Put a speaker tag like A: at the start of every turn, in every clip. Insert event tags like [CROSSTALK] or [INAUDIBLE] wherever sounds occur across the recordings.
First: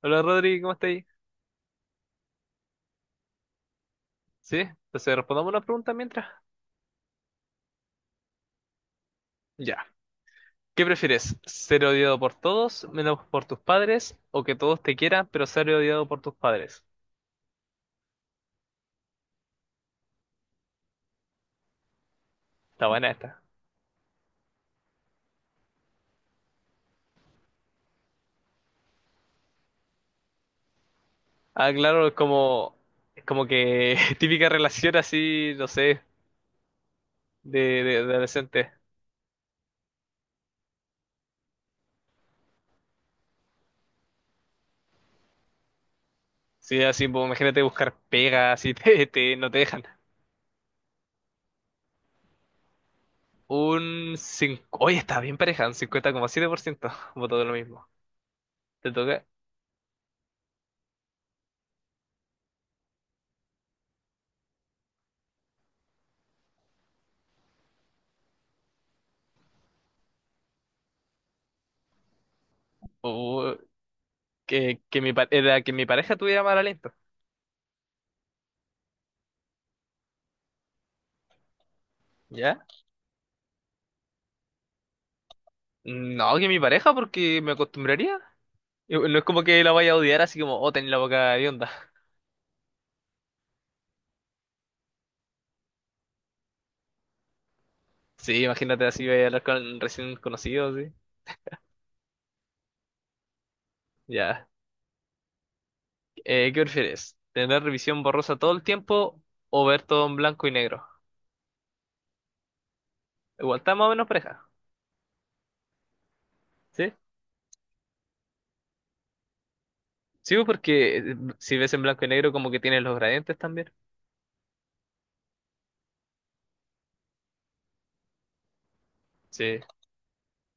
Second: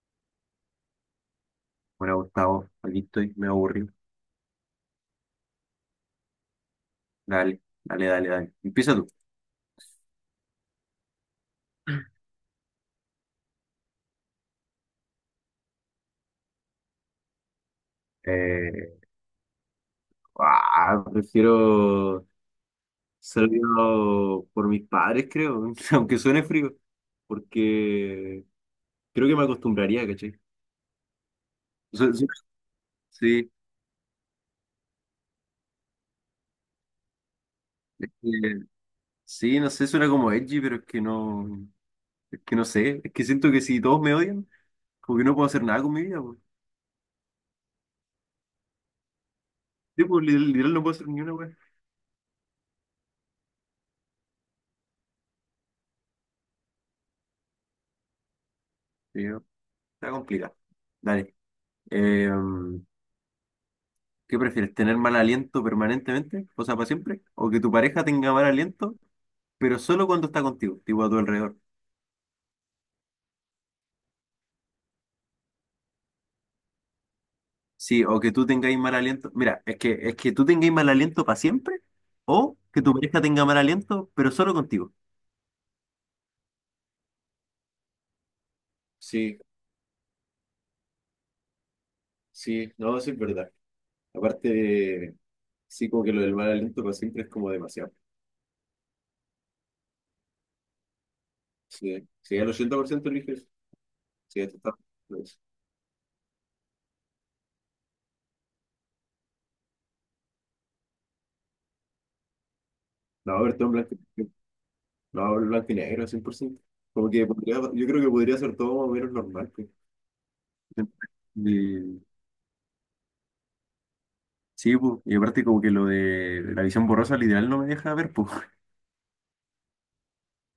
A: Hola Rodri, ¿cómo estáis?
B: Bueno, Gustavo, aquí estoy, me aburrí.
A: ¿Sí? Entonces respondamos una pregunta mientras.
B: Dale, dale, dale, dale. Empieza tú.
A: Ya. ¿Qué prefieres? ¿Ser odiado por todos, menos por tus padres? ¿O que todos te quieran, pero ser odiado por tus padres?
B: Eh, ah, prefiero
A: Está buena esta.
B: ser criado por mis padres, creo, [LAUGHS] aunque suene frío, porque creo que me acostumbraría, ¿cachai?
A: Ah,
B: O
A: claro,
B: sea,
A: es
B: sí,
A: como, es como
B: sí,
A: que [LAUGHS] típica relación así, no sé, de, de,
B: eh,
A: de adolescente.
B: sí, no sé, suena como edgy, pero es que no sé, es que siento que si todos me odian, como que no puedo hacer nada con mi vida, pues.
A: Sí, así, pues, imagínate buscar pegas así. [LAUGHS] No te dejan.
B: Sí, pues, literal, literal no puedo hacer ni una, weá.
A: Oye, está bien pareja, un 50,7%, [LAUGHS] votó lo mismo. ¿Te
B: Sí,
A: toca?
B: no, está complicado. Dale. Eh, ¿Qué prefieres? ¿Tener mal aliento permanentemente? O sea, para siempre. ¿O que tu pareja tenga mal aliento, pero solo cuando está contigo, tipo a tu alrededor?
A: Uh, que era que mi pareja tuviera mal aliento.
B: Sí, o que tú tengáis mal aliento. Mira, es que tú tengáis mal aliento para siempre, o
A: ¿Ya?
B: que tu pareja tenga mal aliento, pero solo contigo.
A: No, que mi pareja, porque me acostumbraría. Y no es
B: Sí,
A: como que la vaya a odiar así como, oh, tenés la boca onda.
B: sí, no, sí es verdad. Aparte, sí, como que lo del mal aliento para siempre es como demasiado.
A: [LAUGHS] Sí, imagínate así, voy a hablar con recién conocidos, sí.
B: Sí, sí, el 80% eliges. Sí,
A: Ya.
B: esto está.
A: ¿Qué prefieres? ¿Tener revisión borrosa todo el tiempo o ver todo en blanco y negro?
B: No, a ver,
A: Igual
B: todo en
A: está más o
B: blanco.
A: menos pareja,
B: No, hablo blanco y negro, 100%.
A: ¿sí?
B: Como que podría, yo creo que podría ser todo más o menos normal, pues.
A: Sí, pues, porque si ves en
B: Y-
A: blanco y negro como que tienes los gradientes también.
B: sí, pues, y aparte como que lo de la visión borrosa literal no me deja ver, pues.
A: Sí.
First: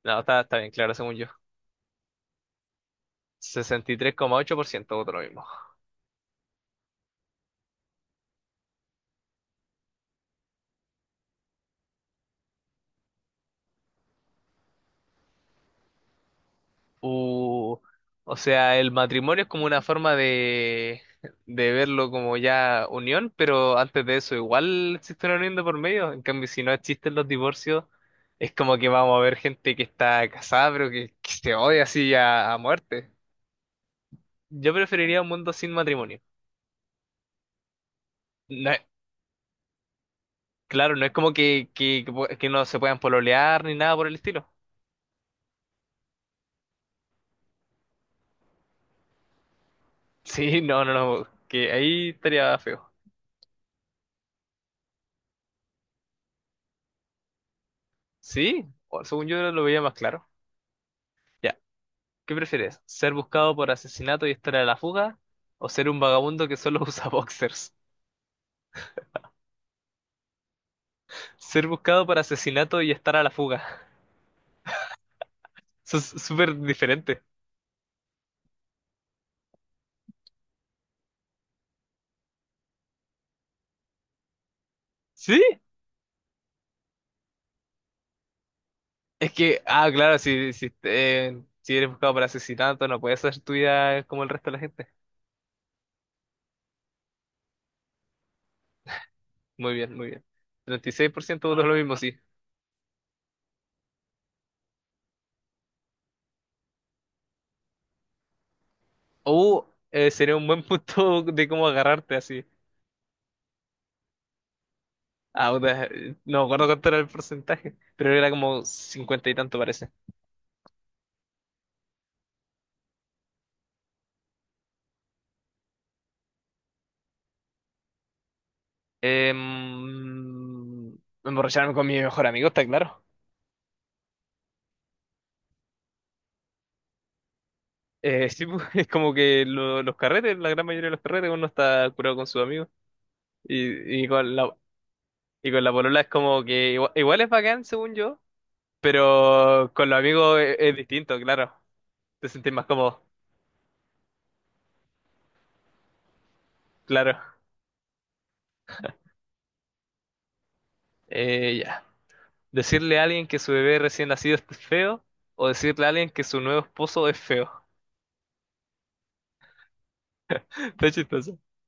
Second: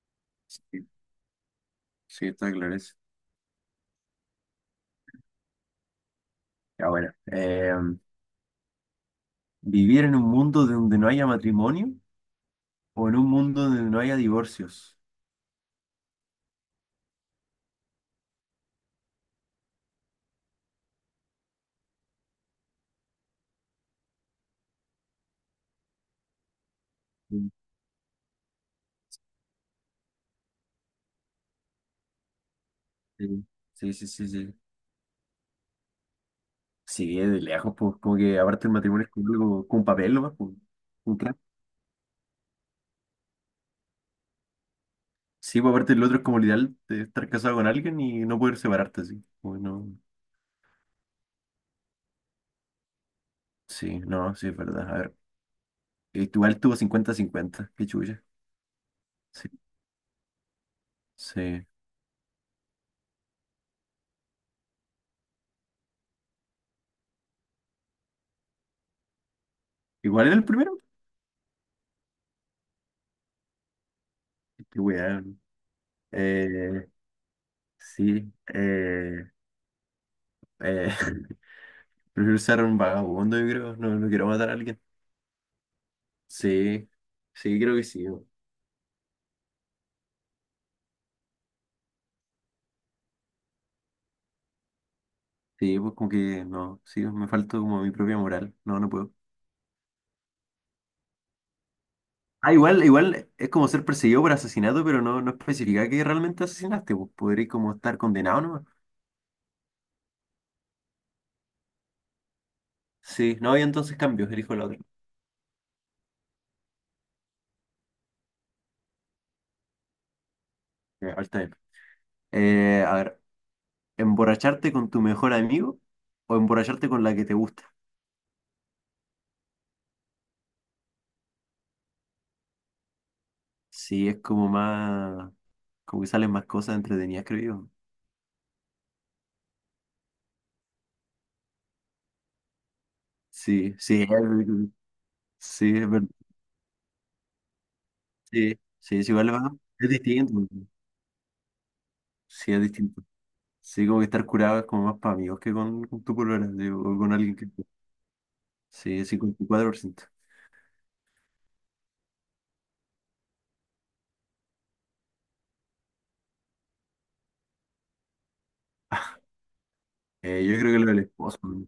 A: No, está bien
B: Sí,
A: claro, según yo.
B: sí, está claro eso.
A: 63,8% voto lo mismo.
B: Ya bueno, ¿vivir en un mundo donde no haya matrimonio o en un mundo donde no haya divorcios?
A: O, o sea, el matrimonio es como una forma de, verlo como ya unión, pero antes de eso igual existe una unión de por medio. En cambio, si no existen los
B: Mm.
A: divorcios, es como que vamos a ver gente que está casada, pero que se odia así a muerte.
B: Sí, sí, sí, sí. Sí,
A: Yo preferiría un mundo sin matrimonio.
B: sí, de lejos, pues como que aparte
A: No
B: el
A: es-
B: matrimonio es como, como un papel, nomás, pues.
A: claro, no es como que que no se puedan pololear ni nada por el estilo. [LAUGHS]
B: Sí, pues aparte el otro es como el ideal de estar casado con alguien y no poder separarte así. Bueno,
A: Sí, no, no, no, que ahí estaría feo.
B: sí, no, sí, es verdad. A ver, igual tuvo 50-50 qué chulla.
A: Sí, según yo
B: Sí,
A: lo veía más claro. Ya.
B: sí.
A: ¿Qué prefieres? ¿Ser buscado por asesinato y estar a la fuga? ¿O ser un vagabundo que solo [LAUGHS] usa boxers?
B: ¿Igual era el primero?
A: Ser buscado por asesinato y estar a la fuga.
B: Qué weón.
A: [LAUGHS] Eso es súper
B: Eh,
A: diferente.
B: sí, eh, [LAUGHS] prefiero ser un vagabundo, yo creo. No, no quiero matar a alguien.
A: ¿Sí?
B: Sí, sí, creo que sí, bo.
A: Es que, ah, claro, si eres buscado por asesinato, no puedes hacer tu vida como el resto de la gente.
B: Sí, pues como que no, sí, me falta como mi propia moral. No, no puedo.
A: Muy bien, muy bien. 36% votó lo mismo, sí.
B: Ah, igual, igual es como ser perseguido por asesinato, pero no, no especifica que realmente asesinaste, pues podrías como estar condenado nomás.
A: O Sería un buen [LAUGHS] punto de cómo agarrarte así.
B: Sí, no, y entonces cambio, elijo la otra.
A: Ah, puta, no me acuerdo cuánto era el porcentaje, pero era como cincuenta y tanto parece.
B: Ya, está bien. A ver, ¿emborracharte con tu mejor amigo o emborracharte con la que te gusta?
A: Em, Emborracharme con mi mejor amigo, está claro.
B: Sí, es como más, como que salen más cosas entretenidas, creo yo.
A: Sí, pues, [LAUGHS] es como que los carretes, la gran mayoría de los carretes, uno está curado con sus amigos.
B: Sí, sí,
A: Y, y con la, y con la
B: sí, es
A: polola
B: verdad.
A: es como que igual es bacán, según yo,
B: Sí, sí, es igual, va,
A: pero con
B: es
A: los amigos
B: distinto.
A: es distinto, claro. Te
B: Sí,
A: sentís
B: es
A: más
B: distinto.
A: cómodo,
B: Sí, como que estar curado es como más para amigos que con tu polola, digo, o con
A: claro.
B: alguien que... Sí, 54%.
A: Ya. Decirle a alguien que su bebé recién nacido es feo, o decirle a alguien que su nuevo esposo es feo.
B: [LAUGHS]
A: [LAUGHS]
B: Yo creo que lo
A: Está
B: del esposo,
A: chistoso.
B: ¿no?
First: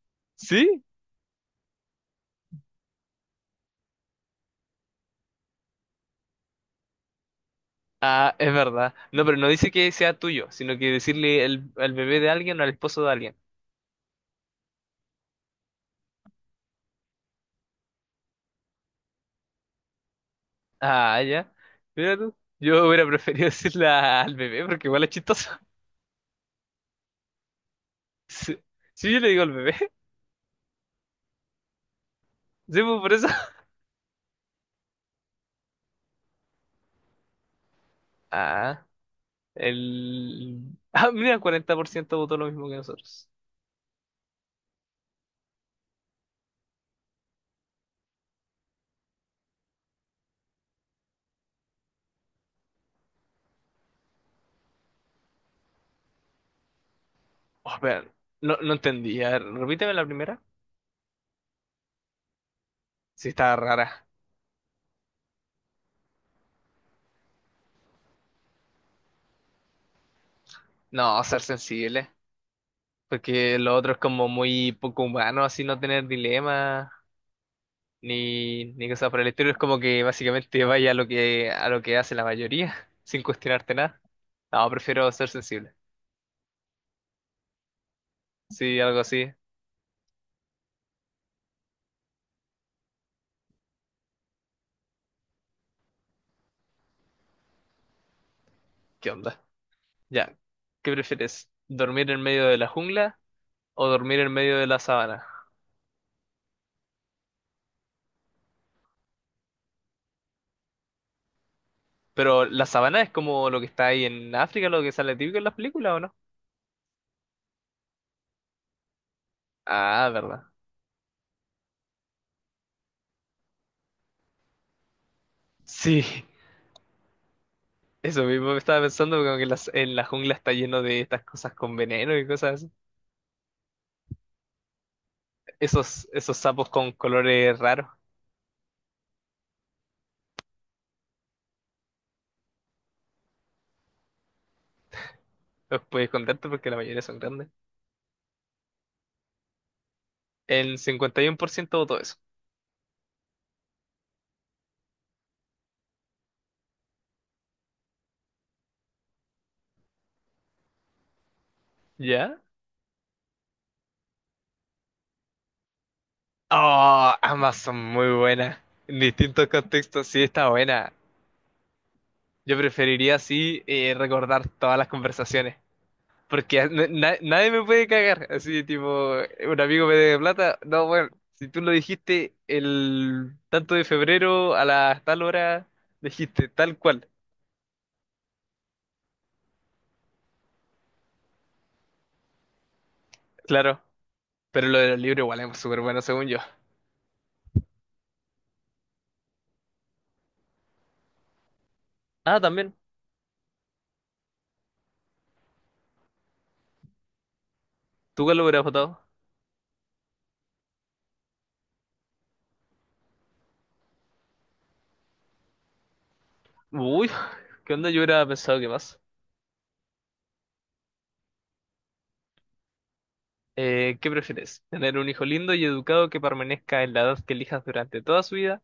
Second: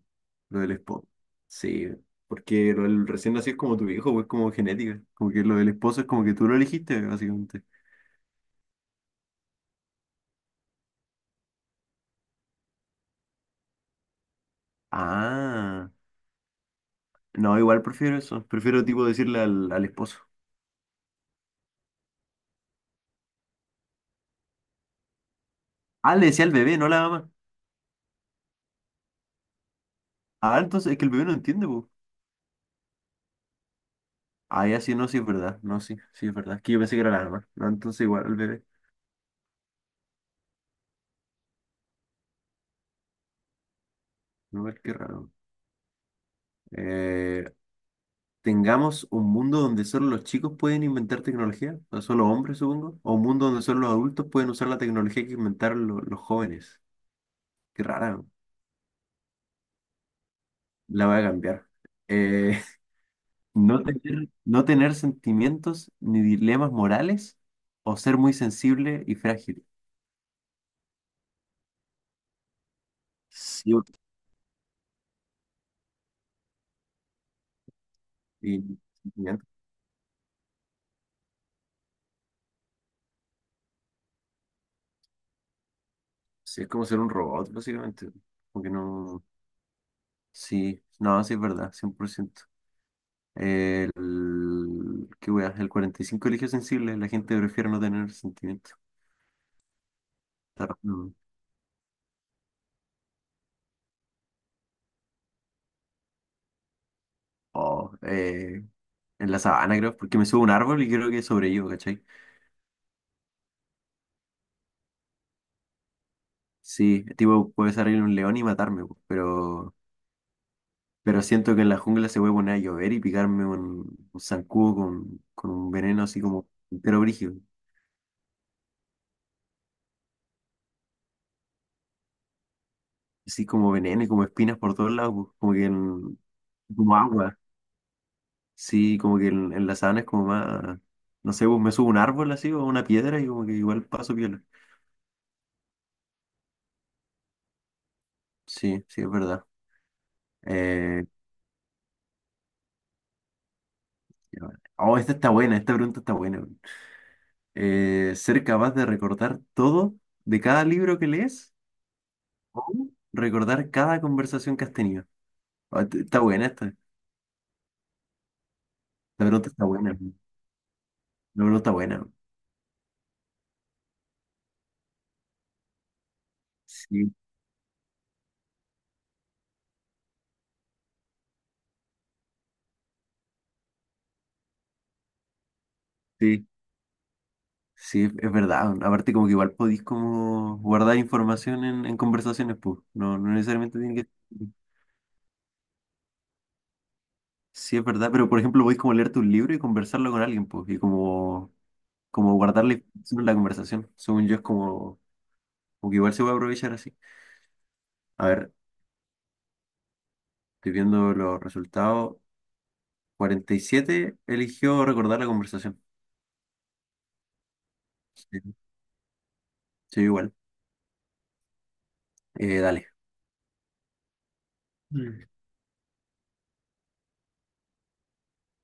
B: Lo del
A: ¿Sí?
B: esposo. Sí, porque lo del recién nacido es como tu hijo, pues como genética. Como que lo del esposo es como que tú lo elegiste, básicamente.
A: Ah, es verdad. No, pero no dice que sea tuyo, sino que decirle al bebé de alguien o al esposo de alguien.
B: Ah, no, igual prefiero eso. Prefiero tipo decirle al esposo.
A: Ah, ya. Mira tú. Yo hubiera [LAUGHS] preferido decirle al bebé porque igual es chistoso. [LAUGHS]
B: Ah, le decía al bebé, no a la mamá.
A: Sí, sí, yo le digo al bebé.
B: Ah, entonces es que el bebé no entiende, pues.
A: [LAUGHS] Sí, pues, por eso. [LAUGHS]
B: Ah, ya sí, no, sí es verdad. No, sí, sí es verdad. Es que yo pensé que era la mamá. No, entonces igual al bebé.
A: Ah, el... Ah, mira, 40% votó lo mismo que nosotros.
B: No, es que raro. Eh, tengamos un mundo donde solo los chicos pueden inventar tecnología, o solo hombres, supongo, o un mundo donde solo los adultos pueden usar la tecnología que inventaron los jóvenes.
A: Oh,
B: Qué
A: vean,
B: rara, ¿no?
A: no, no entendí. A ver, repíteme la primera.
B: La voy a cambiar. Eh,
A: Sí,
B: [LAUGHS]
A: está
B: no
A: rara.
B: tener, no tener sentimientos ni dilemas morales o ser muy sensible y frágil.
A: No, ser sensible. Porque
B: Sí,
A: lo otro es como muy poco humano, así no tener dilema.
B: y
A: Ni cosas por el estilo. Es como que básicamente vaya a lo que hace la mayoría, [LAUGHS] sin cuestionarte nada. No, prefiero ser sensible.
B: sí, es como ser un robot, básicamente. Porque
A: Sí, algo
B: no.
A: así.
B: Sí, no, sí es verdad, 100%. Qué wea, el 45 eligió sensible, la gente prefiere no tener sentimiento.
A: ¿Qué onda? Ya.
B: Está raro,
A: ¿Qué
B: ¿no?
A: prefieres? ¿Dormir en medio de la jungla o dormir en medio de la sabana?
B: O, en la sabana, creo, porque me subo a un árbol y creo que sobrevivo, ¿cachai?
A: Pero la sabana es como lo que está ahí en África, lo que sale típico en las películas, ¿o no?
B: Sí, tipo, puede salir un león y matarme, po,
A: Ah, verdad.
B: pero siento que en la jungla se puede poner a llover y picarme un zancudo con un
A: Sí,
B: veneno así como, pero brígido,
A: [LAUGHS] eso mismo me estaba pensando, como que en la jungla está lleno de estas cosas con veneno y cosas así.
B: así como veneno y como espinas por todos lados, po, como que
A: Esos,
B: en-
A: esos sapos con
B: como agua.
A: colores raros.
B: Sí, como que en la sabana es como más, no sé, pues me subo a un árbol así o a una piedra y como que igual paso piola.
A: Los podéis contar tú porque la mayoría son grandes.
B: Sí, sí, es verdad.
A: El
B: Eh,
A: 51% votó eso.
B: ya va. Oh, esta está buena, esta pregunta está buena, weón. ¿Ser capaz de recordar todo de cada libro que lees
A: ¿Ya?
B: o recordar cada conversación que has tenido? Ah, está buena esta,
A: Oh, ambas son muy buenas. En
B: la
A: distintos
B: pregunta está buena,
A: contextos
B: weón.
A: sí está buena.
B: La pregunta está buena, weón.
A: Yo preferiría, sí, recordar todas las conversaciones. Porque
B: Sí,
A: nadie me puede cagar. Así tipo, un amigo me debe plata. No, bueno, si tú lo dijiste el tanto de febrero a las tal hora,
B: sí,
A: dijiste tal cual.
B: sí, es verdad, weón. Aparte como que igual podéis como guardar información en conversaciones, pues, no, no necesariamente
A: Claro.
B: tiene que...
A: Pero lo de los libros igual es súper bueno según yo.
B: Sí, es verdad, pero por ejemplo, podéis como leerte un libro y conversarlo con alguien, pues, y como, como
A: Ah,
B: guardar la
A: también.
B: información en la conversación. Según yo, es como, como que igual se puede aprovechar así.
A: ¿Tú
B: A
A: cuál lo
B: ver,
A: hubieras votado?
B: estoy viendo los resultados. 47 eligió recordar la conversación.
A: Uy, ¿qué onda? Yo hubiera
B: Sí,
A: pensado que más.
B: sí, igual. Dale.
A: ¿Qué prefieres? ¿Tener un
B: Mm.
A: hijo lindo y educado que permanezca en la edad que elijas durante toda su vida?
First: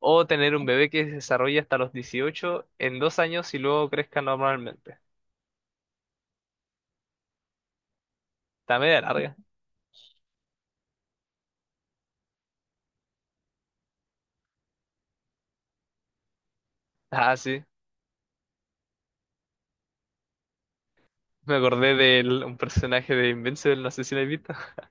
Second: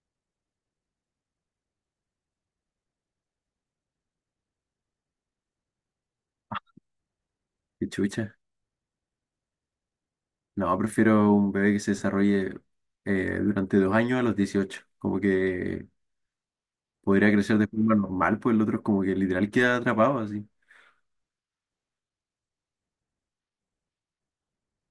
A: ¿O tener un bebé que se desarrolle hasta los 18 en 2 años y luego crezca normalmente?
B: Qué chucha.
A: Está media larga.
B: No, prefiero un bebé que se desarrolle durante 2 años a los 18. Como que podría
A: Ah,
B: crecer
A: sí.
B: de forma normal, pues el otro es como que literal queda atrapado así.
A: Me acordé de un personaje de Invincible, no sé si lo has visto. [LAUGHS]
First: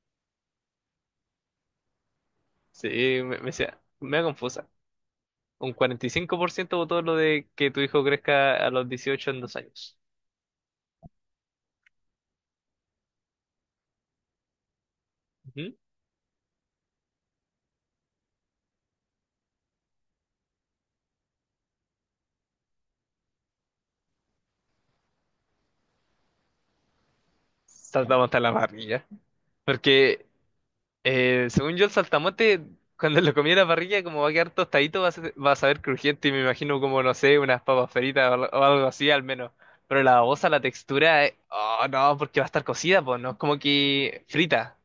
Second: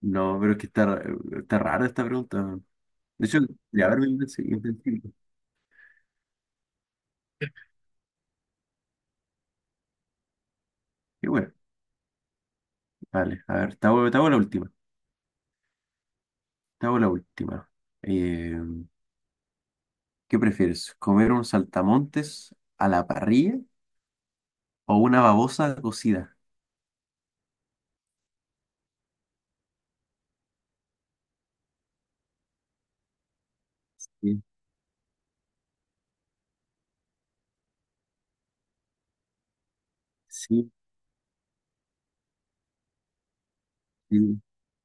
B: No, pero es que está, está rara esta pregunta.
A: Sí,
B: De
A: me,
B: hecho,
A: me decía,
B: de haber
A: me
B: vivido
A: da
B: en Sevilla, en
A: confusa.
B: principio.
A: Un 45% votó lo de que tu hijo crezca a los 18 en 2 años.
B: Y bueno, vale, a ver, te hago la última.
A: Ujú.
B: Te hago la última. Eh, ¿Qué prefieres? ¿Comer un saltamontes a la parrilla o una babosa cocida?
A: Saltamos hasta la parrilla. Porque Según yo, el saltamonte, cuando lo comí en la parrilla, como va a
B: Sí,
A: quedar tostadito, va a saber crujiente y me imagino como, no sé, unas papas fritas o algo así al menos. Pero la babosa, la
B: sí,
A: textura, oh no, porque va a estar cocida, pues no es como que
B: sí.
A: frita.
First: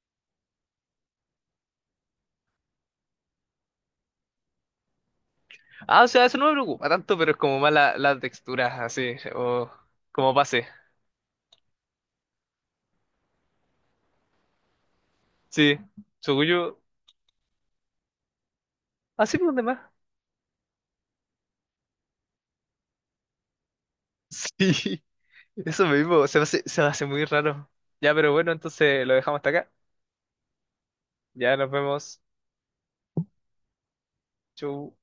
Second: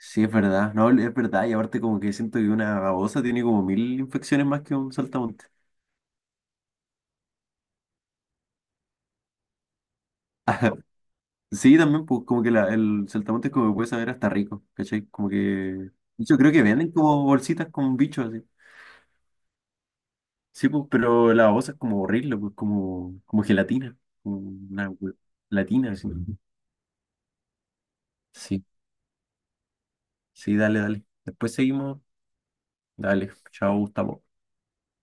B: Sí, es verdad. No, es verdad. Y aparte como que siento que una babosa tiene como mil infecciones más que un saltamontes.
A: Ah, o sea, eso no me preocupa tanto, pero es como más la textura, así, o como pase.
B: [LAUGHS] Sí, también, pues como que el saltamontes como que puede saber hasta rico, ¿cachai? Como que...
A: Sí,
B: De hecho,
A: según
B: creo que
A: yo,
B: venden como bolsitas con bichos así.
A: así por demás.
B: Sí, pues, pero la babosa es como horrible, pues, como gelatina,
A: [LAUGHS]
B: como una
A: Sí, eso
B: gelatina, así.
A: mismo, se me hace muy raro. Ya, pero bueno,
B: Sí.
A: entonces lo dejamos hasta acá.
B: Sí, dale, dale. Después
A: Ya nos
B: seguimos.
A: vemos.
B: Dale, chao, Gustavo.
A: Chau.